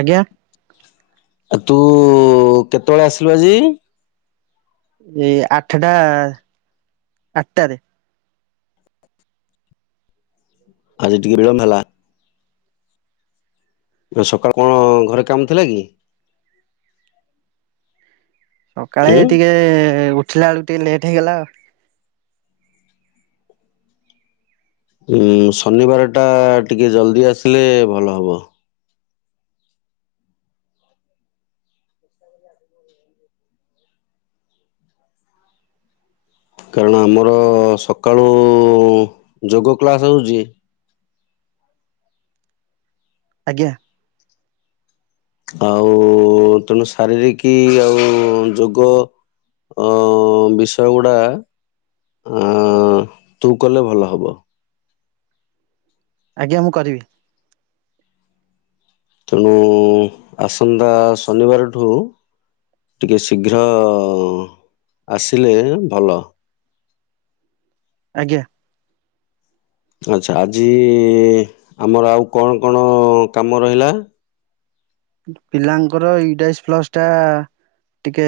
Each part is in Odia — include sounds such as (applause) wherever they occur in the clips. ଆଜ୍ଞା। ତୁ-ଉ କେତେବେଳେ ଆସିଲୁ ଆଜି? ଏଇ ଆଠଟା ଆଟାରେ। ଆଜି ଟିକେ ବିଳମ୍ୱ ହେଲା। ସକାଳେ କଣ ଘରେ କାମ ଥିଲା କି? ଉଁ ସକାଳେ ଟିକେ ଉଠିଲା ବେଳକୁ ଟିକେ ଲେଟ୍ ହେଇଗଲା ଆଉ। ଉଁ ଶନିବାର ଟା ଟିକେ ଜଲ୍ଦି ଆସିଲେ ଭଲ ହବ। କାରଣ ଆମର ସକାଳୁ ଯୋଗ କ୍ଳାସ ହଉଚି। ଆଜ୍ଞା। ଆଉ ତେଣୁ ଶାରୀରିକ ଆଉ ଯୋଗ। ଅ ବିଷୟ ଗୁଡା। ଅ ତୁ କଲେ ଭଲ ହବ। ଆଜ୍ଞା ମୁଁ କରିବି। ତେଣୁ ଆସନ୍ତା ଶନିବାରଠୁ। ଟିକେ ଶୀଘ୍ର ଆସିଲେ ଭଲ। (unintelligible) ଆଜ୍ଞା। ଆଛା ଆଜି ଆମର ଆଉ କଣ କଣ କାମ ରହିଲା? ପିଲାଙ୍କର ଇଡାଇଶ ପ୍ଲସ ଟା। ଟିକେ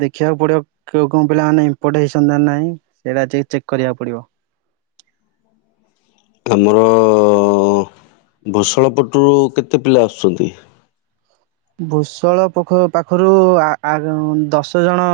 ଦେଖିବାକୁ ପଡିବ କେଉ କେଉ ପିଲାମାନେ ଇପୋର୍ଟ ହେଇଚନ ନା ନାଇଁ ଏରା ଚେକ୍ ଚେକ୍‌ କରିବା ପଡ଼ିବ। ଆ ଆମର ଭୂଷଳପଟରୁ କେତେ ପିଲା ଆସୁଚନ୍ତି? ଭୂସଳ ପୋଖ ପାଖରୁ ଆ ଆ ଦଶ ଜଣ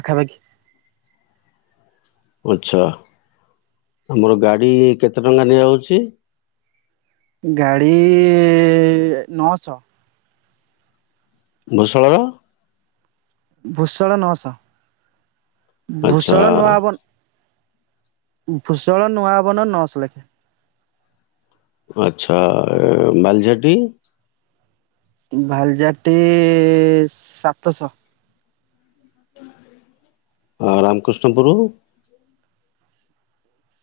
ପାଖାପାଖି। (unintelligible) ଆଛା ଆମର ଗାଡ଼ି କେତେ ଟଙ୍କା ନିଆଯାଉଛି। ଗାଡ଼ି ଇ ନଅଶହ। ଘୋଷଳର। ଭୂଷଳ ନସ ଆଚ୍ଛା ଭୂଷଳ ନୁଆଅବନ ଭୂସଳ ନୁଆ ଆବନ ନଶ ଲେଖା। ଆଛା ବଲିଝାଟି। ଭାଲିଝାଟି ସାତଶହ। ଆ ରାମକୃଷ୍ଣ ପୁରୁ।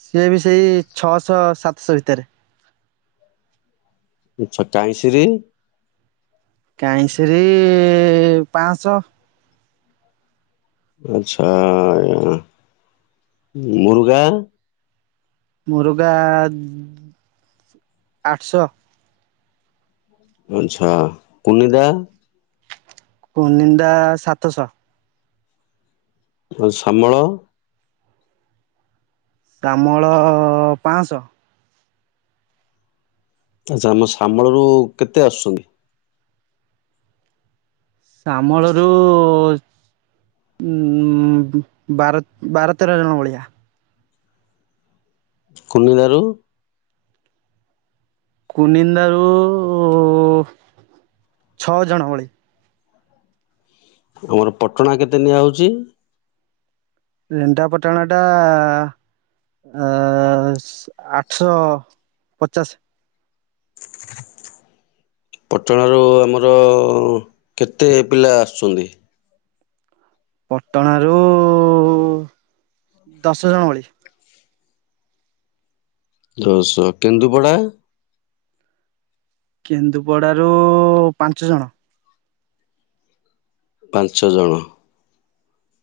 ସିଏ ବି ସେଇ ଛଅଶହ ସାତଶହ ଭିତରେ। ଛଟା ଇସିରି କାଇଁଶରି ଇ ପାଶ। ଆଚ୍ଛା ଆ ମୁର୍ଗା। ମୁରୁଗା ଆଠଶହ। ଆଛା କୁନିଦା। କୁନିଦ୍ଦା ସାତସହ। ଆ ଶ୍ୟାମଳ। ଶ୍ୟାମଳ ପାଶହ। ଆଚ୍ଛା ଆମ ଶ୍ୟାମଳ ରୁ କେତେ ଆସୁଛନ୍ତି। ଶ୍ୟାମଳ ରୁ ଉ,। ଉ ବାର ବାର ତେରଜଣ ଭଳିଆ। କୁନି ଦାରୁ କୁ ନିନ୍ଦା ରୁ ଉ ଛଅ ଜଣ ଭଳି। ଆମର ପଟଣା କେତେ ନିଆ ହଉଚି। ରେଦ୍ଦା ପାଟଣା ଟା ଆ ଆ ସ ଆଠଶହ ପଚାଶ। ପଟଣାରୁ ଆମର କେତେ ପିଲା ଆସୁଛନ୍ତି। ପଟଣାରୁ ରୁ ଉ ଦଶ ଜଣ ଭଳି। ଦଶ କେନ୍ଦୁପଡ଼ା। କେନ୍ଦୁପଡ଼ା ରୁ ଉ ପାଞ୍ଚ ଜଣ। ପାଞ୍ଚ ଜଣ।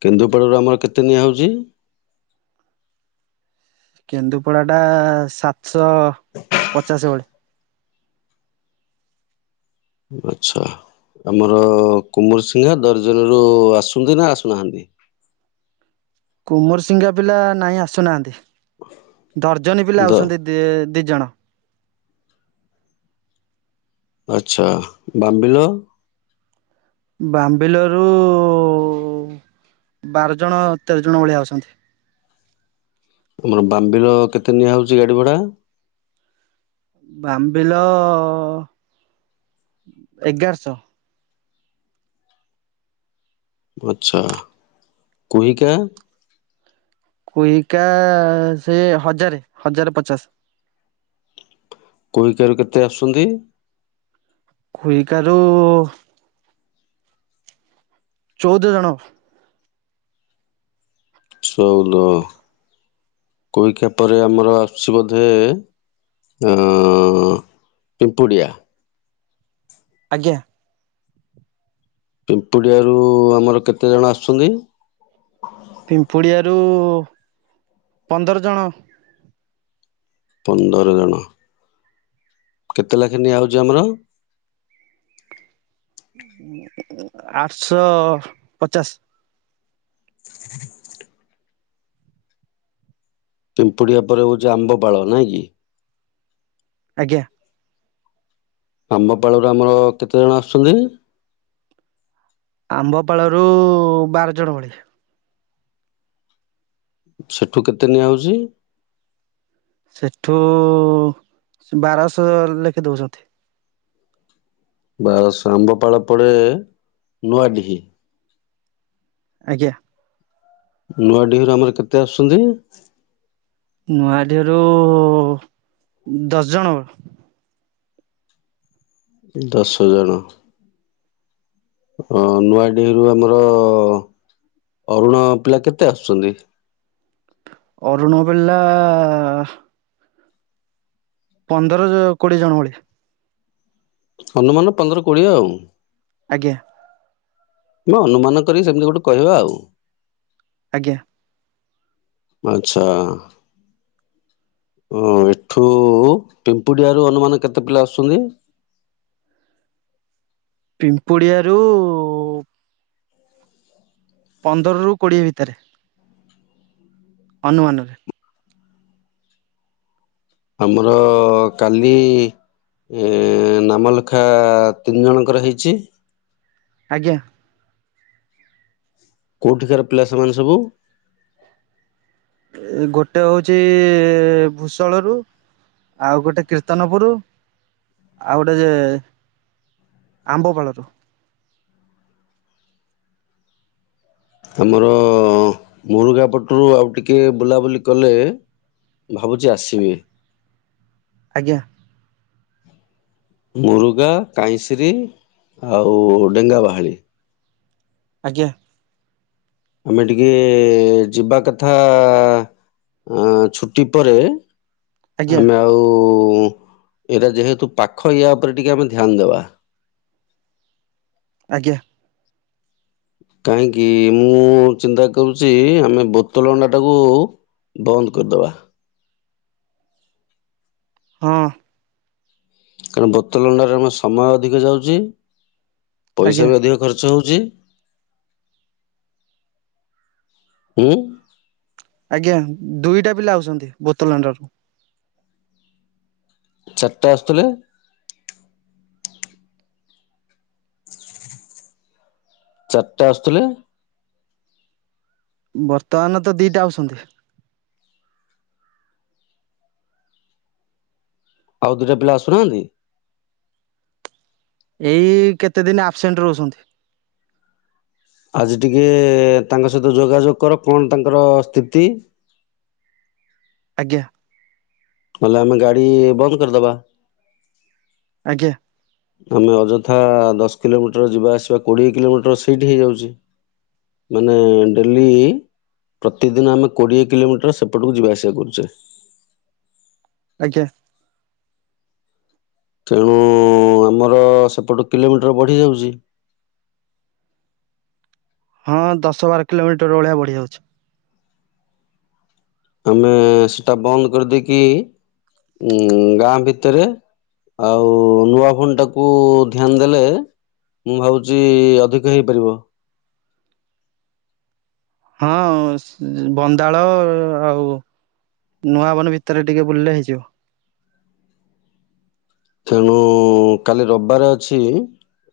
କେନ୍ଦୁପଡ଼ାରୁ ଆମର କେତେ ନିଆଁ ହଉଚି। କେନ୍ଦୁପଡ଼ା ଟା ସାତଶହ ପଚାଶେ ଭଳି। ଆଚ୍ଛା ଆମର କୁମର ସିିଂଙ୍ଗା ଦର୍ଜନ ରୁ ଆସୁନ୍ତି ନା ଆସୁନାହାନ୍ତି। (inaudible) କୁମର ସିଂଙ୍ଗା ପିଲା ନାଇଁ ଆସୁନାହାନ୍ତି। ଦର୍ଜନି ପିଲା ଦ ଆଉଛନ୍ତି ଦି ଦି ଜଣ। ଆଚ୍ଛା ବାମ୍ବିଲ। ବାମ୍ବିଲ ରୁଉଉଉଉ ବାର ଜଣ ତେର ଜଣ ଭଳିଆ ଅଛନ୍ତି। ଉମା ବାମ୍ବିଲ କେତେ ନିଆ ହଉଚି ଗାଡ଼ି ଭଡ଼ା। ବାମ୍ବିଲ ଅ ଅ ଏଗାରଶହ। ଆଚ୍ଛା କୁହିକା। କୁହିକା ସେ ହଜାରେ ହଜାରେ ପଚାଶେ। କୁହିକା ରୁ କେତେ ଆସୁଛନ୍ତି। କୁହିକା ରୁ ଚୋଉଦ ଜଣ। ଚୋଉଦ କୁହିକା ପରେ ଆମର ଆସଛି ବୋଧେ ଏ ଅ, ଅ, ଅ, ପିମ୍ପୁଡ଼ିଆ। ଆଜ୍ଞା। ପିମ୍ପୁଡ଼ିଆରୁ ଆମର କେତେ ଜଣ ଆସୁଛନ୍ତି? ପିମ୍ପୁଡ଼ିଆରୁ ପନ୍ଦର ଜଣ। ପନ୍ଦର ଜଣ। କେତେ ଲାଖେ ନିଆହଉଛି ଆମର? ଆଠଶହ ପଚାଶ। ପିମ୍ପୁଡିିଆ ପରେ ହଉଛି ଆମ୍ବପାାଳ ନାଇଁ କି? ଆଜ୍ଞା। ଆମ୍ବପାଳରୁ ଆମର କେତେ ଜଣ ଆସୁଛନ୍ତି? ଆମ୍ବପାଳରୁ ବାରଜଣ ଭଳିଆ। ସେଠୁ କେତେ ନିଆହଉଛି? ସେଠୁ ବାରଶହ ଲେଖେ ଦେଉଛନ୍ତି। ବାରଶ ଆମ୍ବପାଳ ପଡେ ନୂଆଡିହି। ଆଜ୍ଞା। ନୂଆଡିହରୁ ଆମର କେତେ ଆସୁଛନ୍ତି? ନୂଆଡିହିରୁ ଦଶଜଣ। ଦଶଜଣ। ଅ ନୂଆଡିହରୁ ଆମର ଅରୁଣ ପିଲା କେତେ ଆସୁଛନ୍ତି? ଅରୁଣ ପିଲା ପନ୍ଦର କୋଡିଏ ଜଣ ଭଳିଆ। ହନୁମାନ ପନ୍ଦର କୋଡିଏ ଆଉ। ଆଜ୍ଞା। ହଁ ଅନୁମାନ କରି ସେମିତି ଗୋଟେ କହିବା ଆଉ। ଆଜ୍ଞା। ଆଚ୍ଛା। ଓ ଏଠୁ ପିମ୍ପୁଡିଆର ଅନୁମାନ କେତେ ପିଲା ଆସୁଛନ୍ତି? ପିମ୍ପୁଡିଆରୁ ପନ୍ଦରରୁ କୋଡ଼ିଏ ଭିତରେ ଅନୁମାନରେ ଆମର କାଲି ଏ ନାମଲେେଖା ତିନି ଜଣଙ୍କର ହେଇଛି। ଆଜ୍ଞା। କୋଉଠିକାର ପିଲା ସେମାନେ ସବୁ। ଗୋଟେ ହଉଛି ଭୂସଳ ରୁ। ଆଉ ଗୋଟେ କୀର୍ତ୍ତନପୁର ଆଉ ଗୋଟେ ଯେ ଆମ୍ବପାଳରୁ। ଆମର ମୁରୁଗା ପଟରୁ ଆଉ ଟିକିଏ ବୁଲାବୁଲି କଲେ। ଭାବୁଛି ଆସିବି। ଆଜ୍ଞା। ମୁରୁଗା କାହିଁସିରି ଆଉ ଡେଙ୍ଗା ବାହାଳି। ଆଜ୍ଞା। ଆମେ ଟିକେ ଯିବା କଥା। ଅ ଛୁଟି ପରେ ଆଜ୍ଞା ଆମେ ଆଉ। ଏଇଟା ଯେହେତୁ ପାଖ ଏରିଆ ଉପରେ ଟିକେ ଆମେ ଧ୍ୟାନ ଦେବା। ଆଜ୍ଞା। କାହିଁକି ମୁଁ ଚିନ୍ତା କରୁଛି ଆମେ ବୋତଲ ଅଣ୍ଡା ଟାକୁ। ବନ୍ଦ କରିଦବା। ହଁ। କାରଣ ବୋତଲ ଅଣ୍ଡାରେ (unintelligible) ଆମ ସମୟ ଅଧିକ ଯାଉଛି ପଇସା ଆଜ୍ଞା ବି ଅଧିକ ଖର୍ଚ୍ଚ ହଉଛି। ଜି। ହୁଁ। ଆଜ୍ଞା ଦୁଇଟା ପିଲା ଆଉଛନ୍ତି, ବୋତଲଣ୍ଡାରୁ। ଚାରିଟା ଆସୁଥିଲେ। ଚାରିଟା ଆସୁଥିଲେ। ବର୍ତ୍ତମାନ ତ ଦିଟା ଆଉଛନ୍ତି। ଆଉ ଦୁଟା ପିଲା ଆସୁନାହାନ୍ତି? ଏଇ କେତେ ଦିନ ଆବସେଣ୍ଟ ରହୁଛନ୍ତି। ଆଜି ଟିକେ ତାଙ୍କ ସହିତ ଯୋଗାଯୋଗ କର କଣ ତାଙ୍କର ସ୍ଥିତି। (inaudible) ଆଜ୍ଞା। ନହେଲେ ଆମେ ଗାଡି ବନ୍ଦ କରିଦବା। ଆଜ୍ଞା। ଆମେ ଅଯଥା ଦଶ କିଲୋମିଟର ଯିବା ଆସିବା କୋଡ଼ିଏ କିଲୋମିଟର ସେଇଠି ହେଇଯାଉଛି। ମାନେ ଡେଲି। ପ୍ରତିଦିନ ଆମେ କୋଡିଏ କିଲୋମିଟର ସେପଟକୁ ଯିବା ଆସିବା କରୁଛେ। ଆଜ୍ଞା। ତେଣୁ ଆମର ସେପଟ କିଲୋମିଟର ବଢି ଯାଉଛି। ହଁ ଦଶ ବାର କିଲୋମିଟର ର ଭଳିଆ ବଢି ଯାଉଛି। ଆମେ ସେଟା ବନ୍ଦ କରିଦେଇକି ଉ ଗାଁ ଭିତରେ। ଆଉ ନୂଆ ଫୋନ ଟାକୁ ଧ୍ୟାନ ଦେଲେ। ମୁଁ ଭାବୁଛି ଅଧିକ ହେଇପାରିବ। ହଁ ବନ୍ଦାଳ ଆଉ। ନୂଆବନ ଭିତରେ ଟିକେ ବୁଲିଲେ ହେଇଯିବ। ତେଣୁ କାଲି ରବିବାର ଅଛି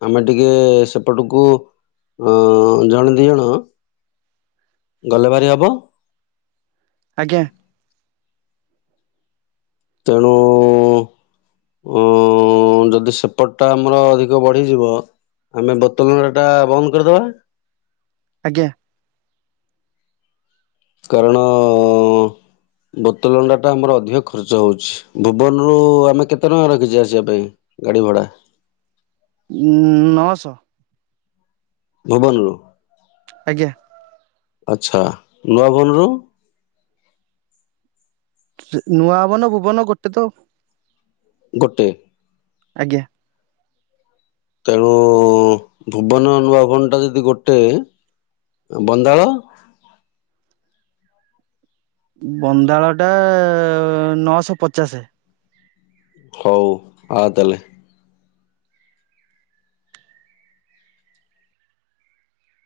ଆମେ ଟିକେ ସେପଟକୁ ଅ ଜଣେ ଦି ଜଣ ଗଲେ ବାରି ହବ। ଆଜ୍ଞା। ତେଣୁ ଅ ଯଦି ସେପଟ ଟା ଆମର ଅଧିକ ବଢିଯିବ ଆମେ ବୋତଲରା ଟା ବନ୍ଦ କରିଦବା। ଆଜ୍ଞା। କାରଣ ବୋତଲଣ୍ଡା ଟା ଆମର ଅଧିକ ଖର୍ଚ୍ଚ ହଉଛି, ଭୁବନରୁୁ ଆମେ କେତେ ଟଙ୍କା ରଖିଛେ ଆସିବା ପାଇଁ? ବଡ଼ା? ଉଁ ନଅଶହ। ଭୁବନରୁ? ଆଜ୍ଞା। ଆଛା, ନୂଆଭୁବନରୁ? ନୂଆ ହବନ ଭୁବନ ଗୋଟେ ତ। ଗୋଟେ? ଆଜ୍ଞା। ତେଣୁ ଭୁବନ, ନୂଆ ଭୁବନ ଟା ଯଦି ଗୋଟେ ବନ୍ଦାଳ? ବନ୍ଦାଳ ଟା ନଅଶହ ପଚାଶେ। ହଉ ଆ ତାହଲେ।